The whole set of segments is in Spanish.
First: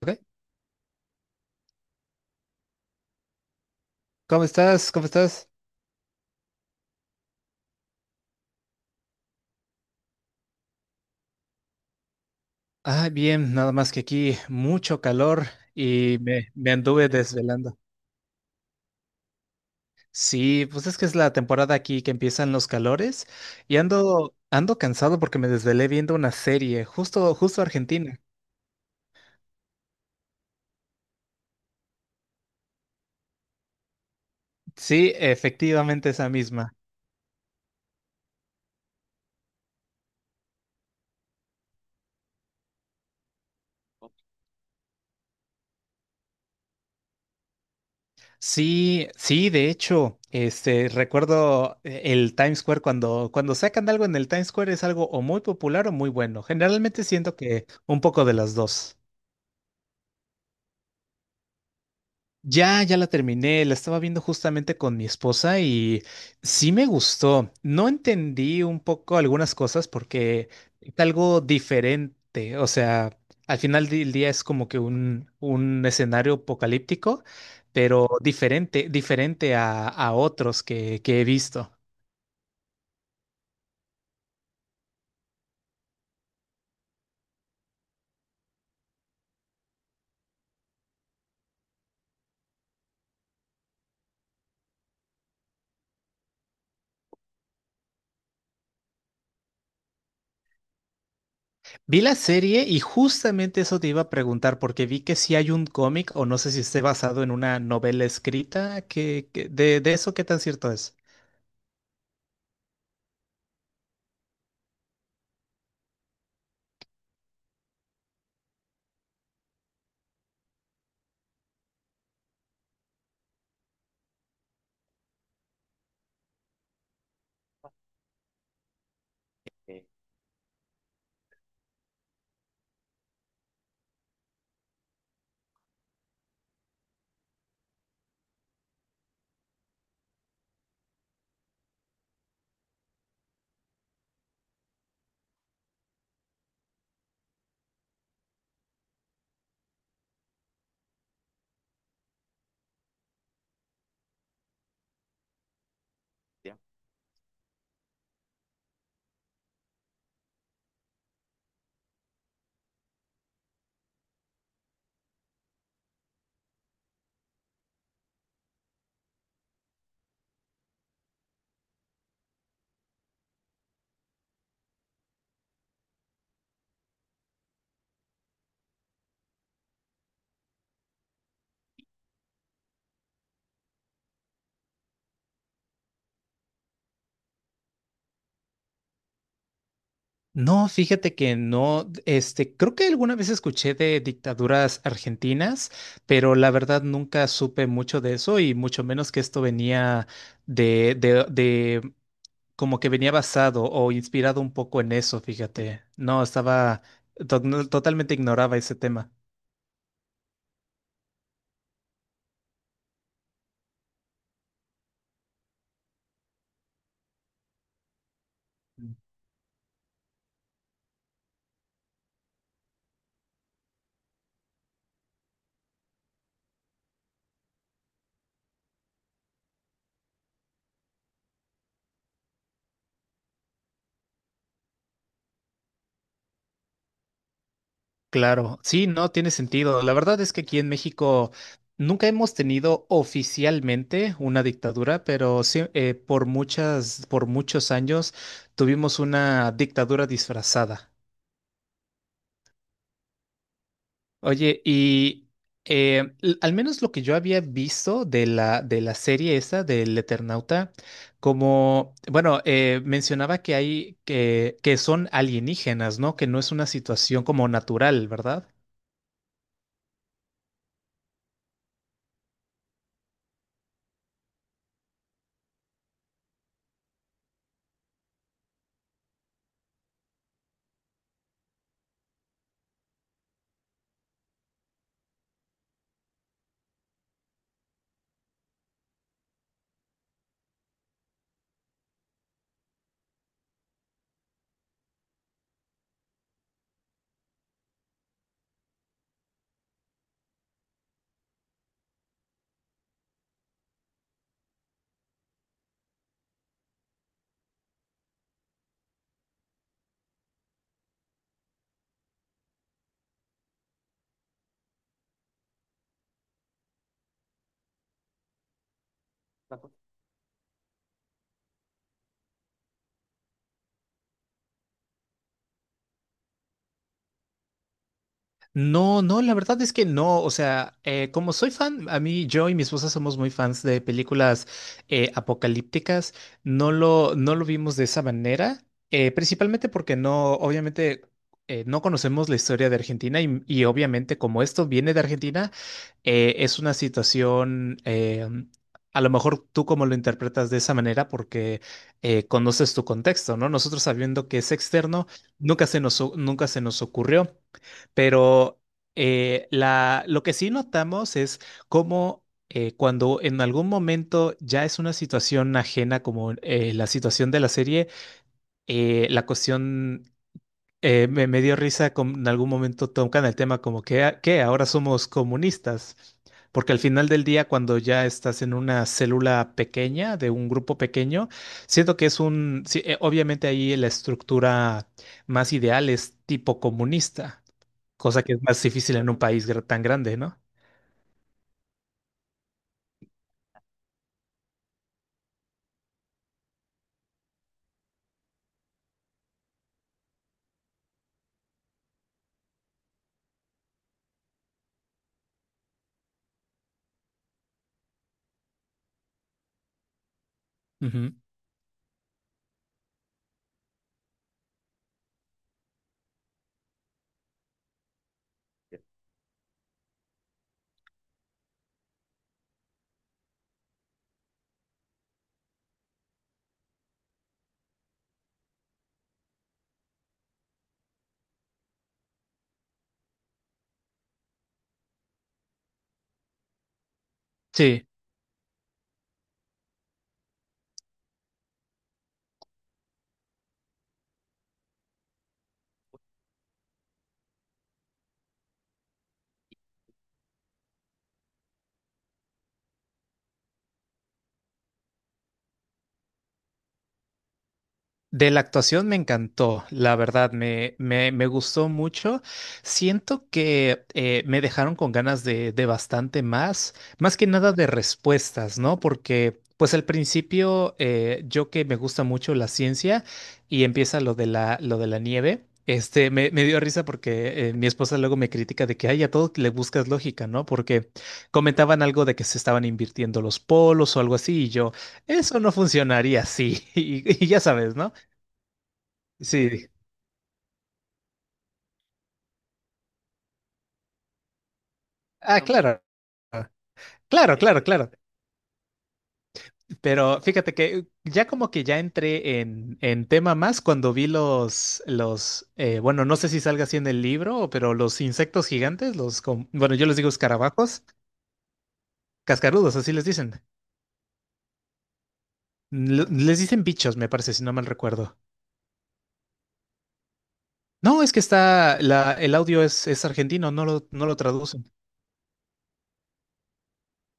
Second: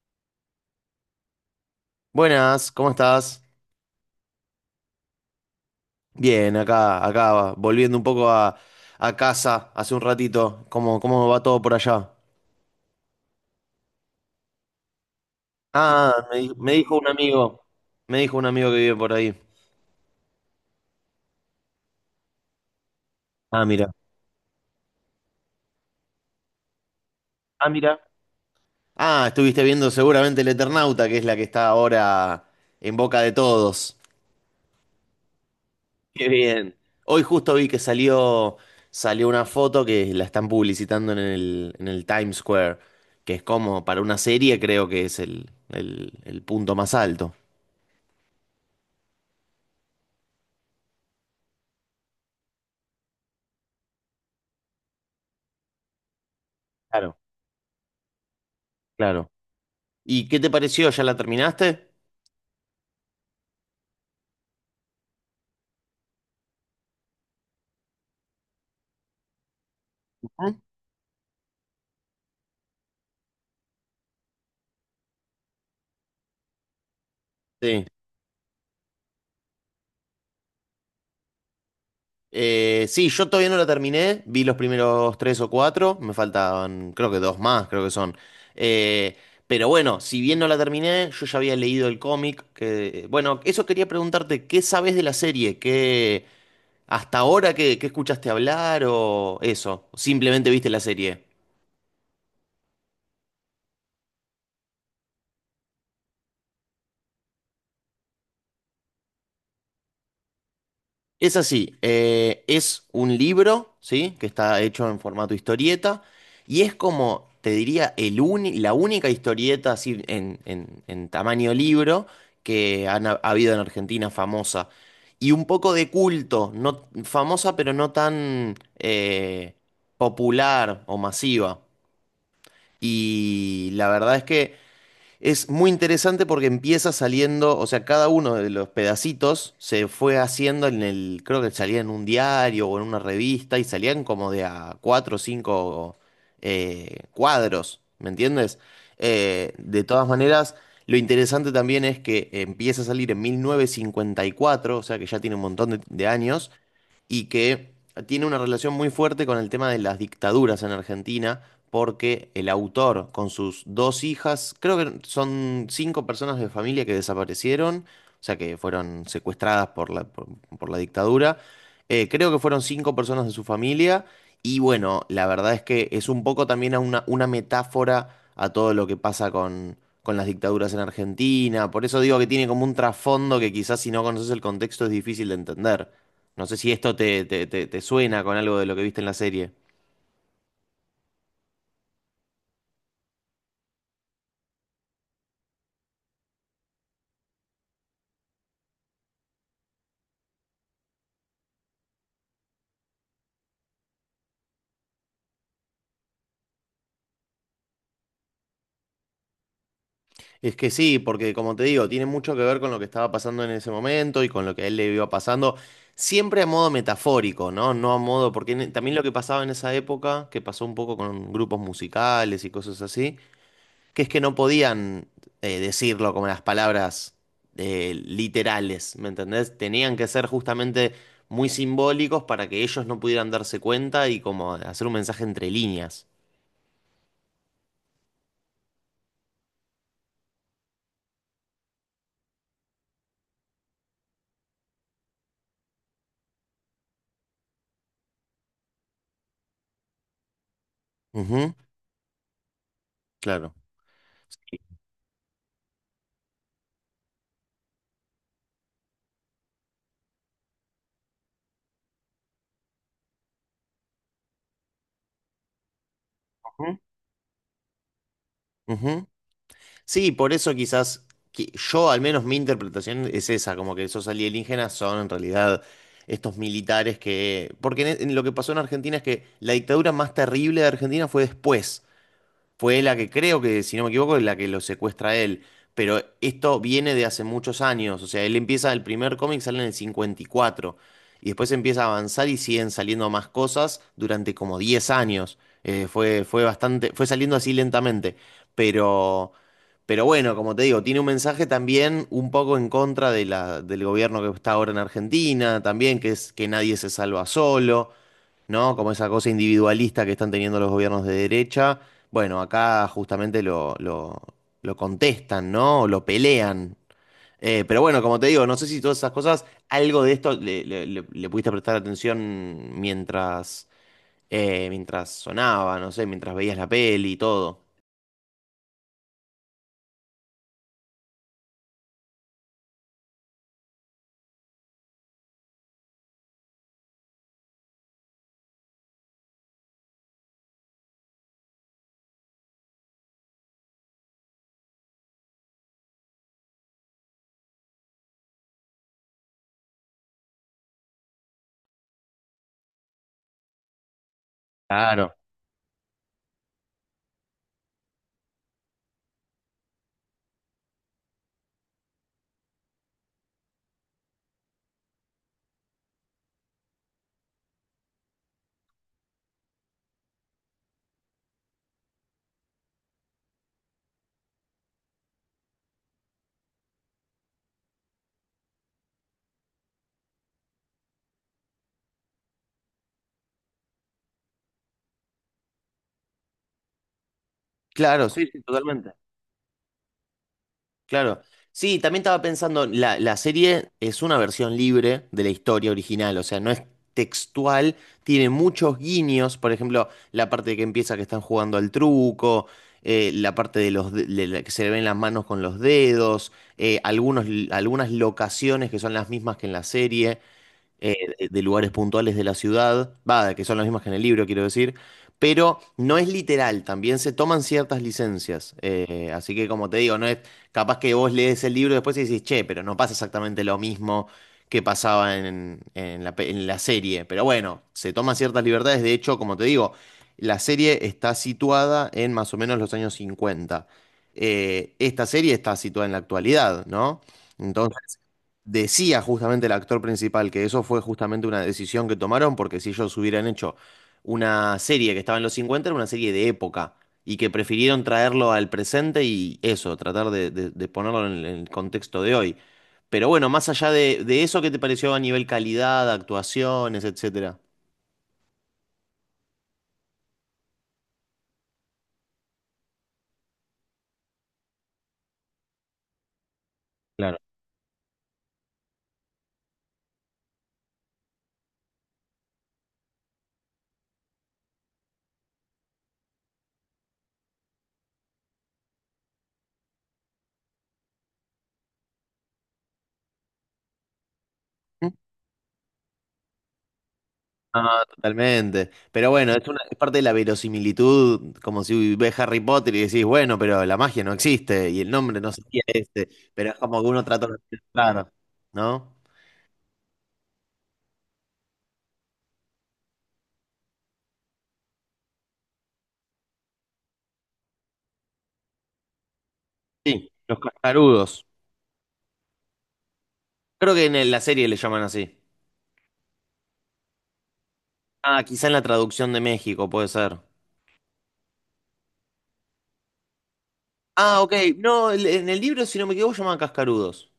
Ok. Buenas, ¿cómo estás? ¿Cómo estás? ¿Cómo estás? Bien, acá, acá, volviendo un poco a casa hace un ratito. ¿Cómo va todo por allá? Ah, bien, nada más que aquí mucho calor y Ah, me, me me dijo un anduve amigo, desvelando. me dijo un amigo que vive por ahí. Sí, pues es que es la temporada aquí que empiezan los calores Ah, y mira. ando cansado porque me desvelé viendo una serie, justo, justo Ah, mira. Argentina. Ah, estuviste viendo seguramente El Eternauta, que es la que está ahora en boca de todos. Sí, efectivamente Qué esa bien. misma. Hoy justo vi que salió una foto que la están publicitando en el Times Square, que es como para una serie, creo que es el punto más alto. Sí, sí, de hecho, este, recuerdo el Times Square cuando sacan algo en el Times Square es algo o muy popular o muy bueno. Generalmente Claro, siento que un poco de las dos. claro. ¿Y qué te pareció? ¿Ya la terminaste? Ya, ya la terminé, la estaba viendo justamente con mi esposa y sí me gustó. No entendí un poco algunas cosas porque Ujú. es algo diferente, o sea, al final del día es como que un escenario apocalíptico, Sí. pero diferente, diferente a otros que he visto. Sí, yo todavía no la terminé. Vi los primeros tres o cuatro. Me faltaban, creo que dos más, creo que son. Eh, pero bueno, si bien no la terminé, yo ya había leído el cómic. Que, bueno, eso quería preguntarte, ¿qué sabes de la serie? ¿Hasta ahora qué escuchaste hablar o eso? ¿Simplemente viste la serie? Vi la serie y justamente eso te iba a preguntar porque vi que si hay un cómic o no sé si esté basado en una novela escrita de eso, ¿qué tan cierto es? Es así, es un libro, ¿sí? Que está hecho en formato historieta y es como, te diría, la única historieta así en tamaño libro que han ha ha habido en Argentina famosa. Y un poco de culto, no, famosa pero no tan popular o masiva. Y la verdad es que es muy interesante porque empieza saliendo, o sea, cada uno de los pedacitos se fue haciendo en el, creo que salía en un diario o en una revista y salían como de a cuatro o cinco cuadros, ¿me entiendes? De todas maneras, lo interesante también es que empieza a salir en 1954, o sea que ya tiene un montón de años y que tiene una relación muy fuerte con el tema de las dictaduras en Argentina, porque el autor con sus dos hijas, creo que son cinco personas de familia que desaparecieron, o sea que fueron secuestradas por la dictadura. Creo que fueron cinco personas de su familia, y bueno, la verdad es que es un poco también a una metáfora a todo lo que pasa con las dictaduras en Argentina, por eso digo que tiene como un trasfondo que quizás si no conoces el contexto es difícil de entender. No sé si esto te suena con algo de lo que viste en la serie. No, fíjate que no, este, creo que alguna vez escuché de dictaduras argentinas, pero la verdad nunca supe mucho de eso y mucho menos que esto venía de como que venía basado o inspirado un poco en eso, fíjate. No, no, totalmente ignoraba ese tema. Es que sí, porque como te digo, tiene mucho que ver con lo que estaba pasando en ese momento y con lo que a él le iba pasando, siempre a modo metafórico, ¿no? No a modo, porque también lo que pasaba en esa época, que pasó un poco con grupos musicales y cosas así, que es que no podían decirlo como las palabras literales, ¿me entendés? Tenían que ser justamente muy simbólicos para que ellos no pudieran darse cuenta y como hacer un mensaje entre líneas. Claro, sí, no tiene sentido. La verdad es que aquí en México nunca hemos tenido oficialmente una dictadura, pero sí, por muchos años tuvimos una dictadura disfrazada. Ujú, claro. Oye, y al menos lo que yo había visto de la, serie esa del Eternauta, como, bueno, mencionaba que son alienígenas, ¿no? Que no es una Ujú, situación como natural, ¿verdad? ujú. Sí, por eso quizás yo, al menos mi interpretación es esa, como que esos alienígenas son en realidad estos militares que... Porque en lo que pasó en Argentina es que la dictadura más terrible de Argentina fue después. Fue la que creo que, si no me equivoco, es la que lo secuestra a él. Pero esto viene de hace muchos años. O sea, él empieza, el primer cómic sale en el 54. Y cuatro. Y después empieza a avanzar y siguen saliendo más cosas durante como 10 años. Fue bastante, fue saliendo así lentamente. Pero, pero bueno, como te digo, tiene un mensaje también un poco en contra de del gobierno que está ahora en Argentina, también, que es que nadie se salva solo, ¿no? Como esa cosa individualista que están teniendo los gobiernos de derecha. Bueno, acá justamente lo contestan, ¿no? O lo pelean. Pero bueno, como te digo, no sé si todas esas cosas, algo de esto le pudiste prestar atención mientras, mientras sonaba, no sé, mientras veías la peli y todo. No, no, la verdad es que no. O sea, como soy fan, yo y mi esposa somos muy fans de películas apocalípticas. No lo vimos de esa manera, principalmente porque no, obviamente, no conocemos la historia de Argentina y obviamente como esto viene de Argentina, es una situación. A lo mejor tú como lo interpretas de esa manera porque conoces tu contexto, ¿no? Nosotros sabiendo que es externo, Claro. Nunca se nos ocurrió. Pero lo que sí notamos es cómo cuando en algún momento ya es una situación ajena, como la situación de la serie, la cuestión me dio risa, como en algún momento tocan el tema como que, "Ah, ¿qué? Ahora somos comunistas". Porque al final del día, cuando ya estás en una célula pequeña, de un grupo pequeño, siento que es un, sí, obviamente ahí la estructura más ideal es tipo comunista, Claro, cosa sí, que es más difícil en un país tan grande, ¿no? claro. Sí, también estaba pensando, la serie es una versión libre de la historia original, o sea, no es textual, tiene muchos guiños, por ejemplo, la parte que empieza que están jugando al truco, la parte de de la que se le ven las manos con los dedos, algunas locaciones que son las mismas que en la serie, Ujú. de lugares puntuales de la ciudad, va, que son las mismas que en el libro, quiero decir, pero no es literal, también se toman ciertas licencias. Así que como te digo, no es capaz que vos lees el libro después y decís, che, pero no pasa exactamente lo mismo que pasaba en la serie. Pero bueno, se toman ciertas libertades, de hecho, como te digo, la serie está situada en más o menos los años cincuenta. Esta serie está situada en la actualidad, ¿no? Sí. Entonces, decía justamente el actor principal que eso fue justamente una decisión que tomaron, porque si ellos hubieran hecho una serie que estaba en los 50 era una serie de época, y que prefirieron traerlo al presente y eso, tratar de ponerlo en el contexto de hoy. Pero bueno, más allá de eso, ¿qué te pareció a nivel calidad, actuaciones, etcétera? De la actuación me encantó, la verdad, me gustó mucho. Siento que me dejaron con ganas de bastante más, Claro. más que nada de respuestas, ¿no? Porque, pues al principio, yo que me gusta mucho la ciencia y empieza lo de la nieve. Este, me dio risa porque mi esposa luego me critica de que, ay, a todo le buscas lógica, ¿no? Porque comentaban algo de que se estaban invirtiendo los polos o algo así, y yo, eso no funcionaría así, y ya No, sabes, ¿no? totalmente. Pero bueno, es una, Sí. es parte de la verosimilitud, como si ves Harry Potter y decís, bueno, pero la magia no existe y el nombre no Ah, sé es claro. este, pero es como que uno trata de Claro, hacer claro, claro. claro, ¿no? Pero fíjate que ya como que ya entré en tema más cuando vi bueno, no sé si salga así en el libro, pero los insectos gigantes, bueno, yo les Sí, digo los escarabajos, cascarudos. cascarudos, así les dicen. Creo que en la serie le llaman así. Les dicen bichos, me parece, si no mal recuerdo. Ah, quizá en la traducción de México puede ser. No, es que el audio es argentino, no lo Ah, ok. traducen. No, en el libro, si no me equivoco, llaman cascarudos.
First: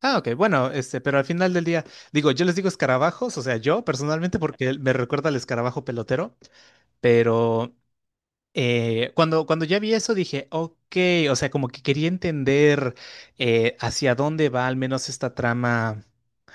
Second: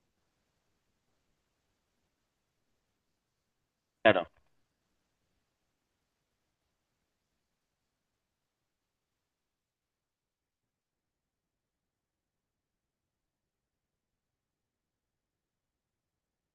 Ah, ok, bueno, este, pero al final del día, digo, yo les digo escarabajos, o sea, yo Claro. personalmente, porque me recuerda al escarabajo pelotero. Pero cuando ya vi eso dije, ok, o sea, como que quería entender hacia dónde va al menos esta trama,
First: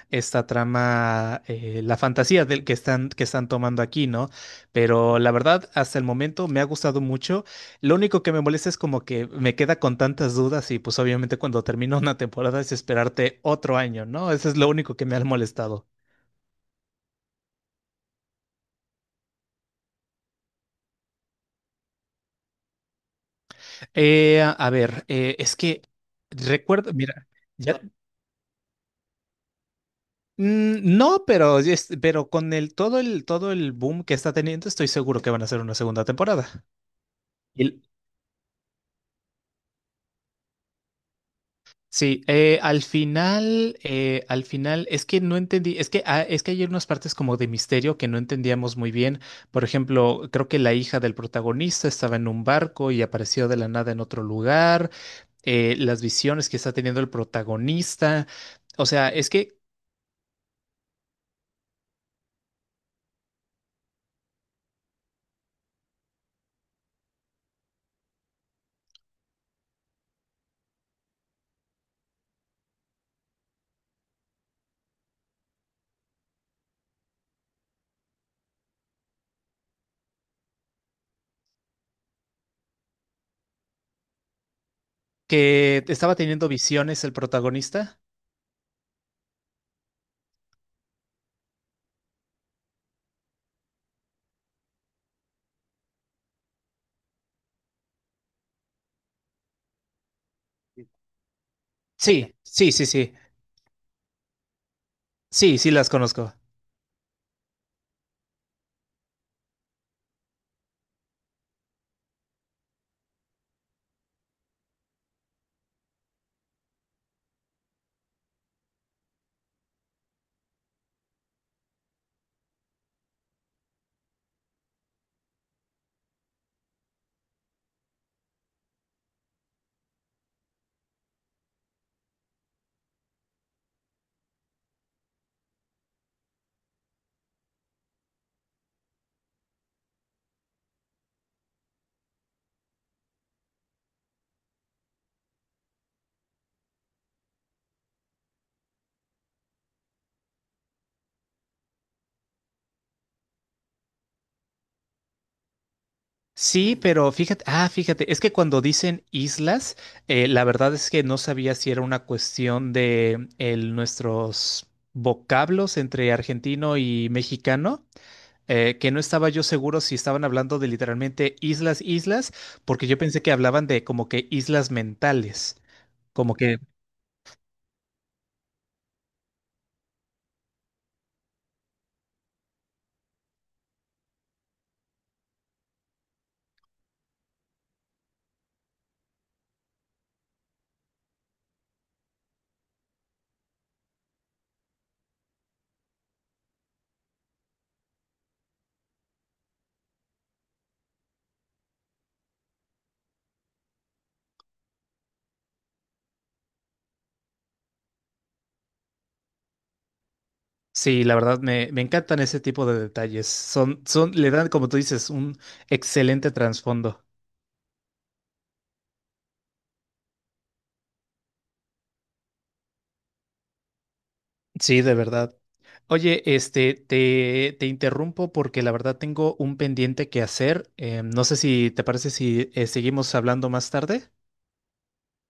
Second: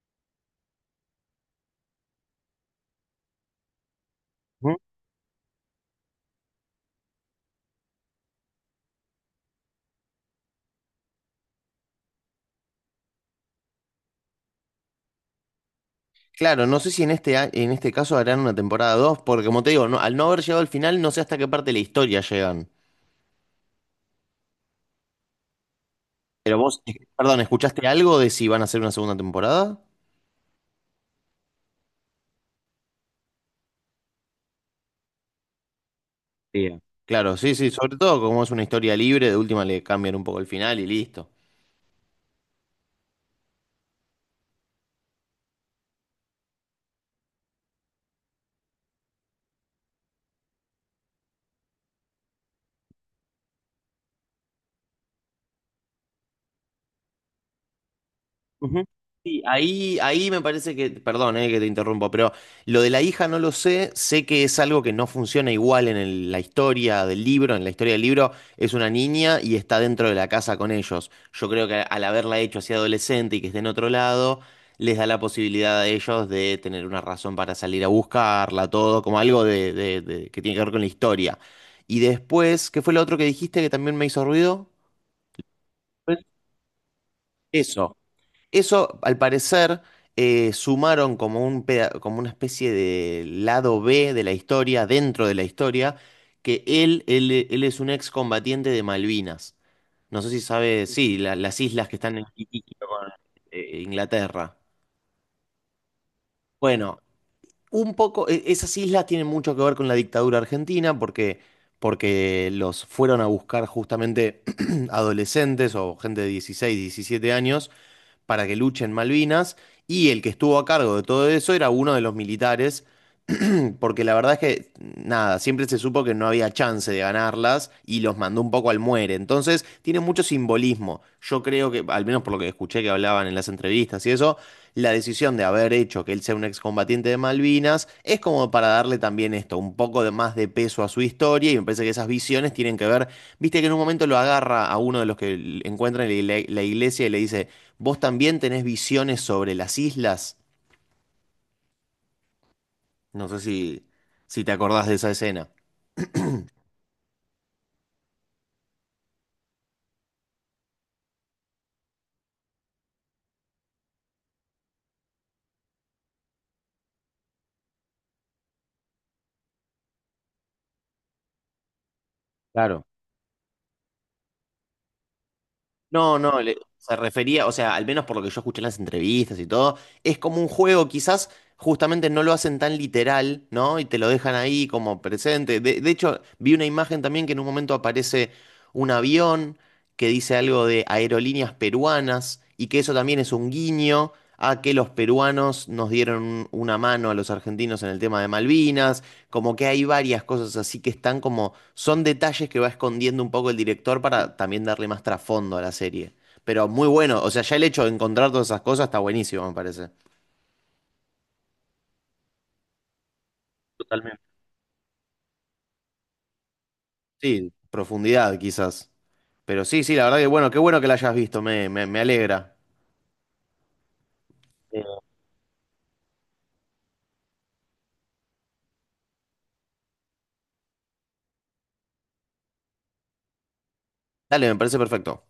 la fantasía del que están tomando aquí, ¿no? Ujú. Pero la verdad, hasta el momento me ha gustado mucho. Lo único que me molesta es como que me queda con tantas dudas y pues obviamente cuando termina una temporada es esperarte otro año, ¿no? Eso es lo único que me ha molestado. Claro, no sé si en en este caso harán una temporada 2 porque como te digo, al no haber llegado al final, no sé hasta qué parte de la historia llegan. A ver, es que Pero vos, recuerdo, mira. perdón, Ya. ¿escuchaste algo de si van a hacer una segunda temporada? Mm. No, pero, pero con el todo el todo el boom que está teniendo, estoy seguro que van a hacer una segunda temporada. Sí. Claro, sí, sí, Y- sobre todo como es una historia libre, de última le cambian un poco el final y listo. Sí, al final, es que no entendí, es que hay unas partes como de misterio que no entendíamos muy bien. Por ejemplo, creo que la hija del protagonista estaba en un barco y apareció de la nada en otro lugar, las visiones que está teniendo el protagonista. Ujú. O sea, es Sí, que ahí me parece que, perdón, que te interrumpo, pero lo de la hija no lo sé, sé que es algo que no funciona igual en la historia del libro, en la historia del libro es una niña y está dentro de la casa con ellos. Yo creo que al haberla hecho así adolescente y que esté en otro lado, les da la posibilidad a ellos de tener una razón para salir a buscarla, todo, como algo de que tiene que ver con la historia. Y después, ¿qué fue lo otro que dijiste que también me hizo ruido? que estaba teniendo visiones el Eso. protagonista. Eso, al parecer, sumaron como como una especie de lado B de la historia, dentro de la historia, que él es un excombatiente de Malvinas. No sé si sabe, sí, las islas que están en Sí, sí, Iquique sí, con sí. Inglaterra. Sí, sí las conozco. Bueno, un poco, esas islas tienen mucho que ver con la dictadura argentina porque, porque los fueron a buscar justamente adolescentes o gente de 16, 17 años para que luchen en Malvinas, y el que estuvo a cargo de todo eso era uno de los militares, porque la verdad es que, nada, siempre se supo que no había chance de ganarlas y los mandó un poco al muere. Entonces, tiene mucho simbolismo. Yo creo que, al menos por lo que escuché que hablaban en las entrevistas y eso, la decisión de haber hecho que él sea un excombatiente de Malvinas es como para darle también esto, un poco de más de peso a su historia, y me parece que esas visiones tienen que ver, viste que en un momento lo agarra a uno de los que encuentran en la iglesia y le dice, ¿vos también tenés visiones sobre las islas? No sé si, si te acordás de esa escena. Sí, pero fíjate, es que cuando dicen islas, la verdad es que no sabía si era una cuestión de nuestros vocablos entre argentino y mexicano, que no estaba yo seguro si estaban hablando de literalmente islas, islas, Claro. porque yo pensé que hablaban de como que islas mentales, No, como no, que se refería, o sea, al menos por lo que yo escuché en las entrevistas y todo, es como un juego, quizás justamente no lo hacen tan literal, ¿no? Y te lo dejan ahí como presente. De hecho, vi una imagen también que en un momento aparece un avión que dice algo de aerolíneas peruanas y que eso también es un guiño a que los peruanos nos dieron una mano a los argentinos en el tema de Malvinas. Como que hay varias cosas así que están como, son detalles que va escondiendo un poco el director para también darle más trasfondo a la serie. Pero muy bueno, o sea, ya el hecho de encontrar todas esas cosas está buenísimo, me parece. sí. La verdad me encantan ese tipo de detalles, le dan, como tú dices, un excelente trasfondo. Sí, profundidad quizás. Pero sí, sí, la verdad que bueno, qué bueno que la hayas visto, me alegra. Sí, de Eh, verdad. Oye, este, te interrumpo porque la verdad tengo un pendiente que hacer. No sé si te parece si seguimos hablando más tarde. Dale, me parece perfecto.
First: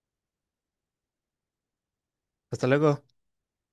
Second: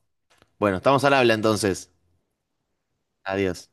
Bueno, estamos al habla entonces. Hasta luego. Adiós.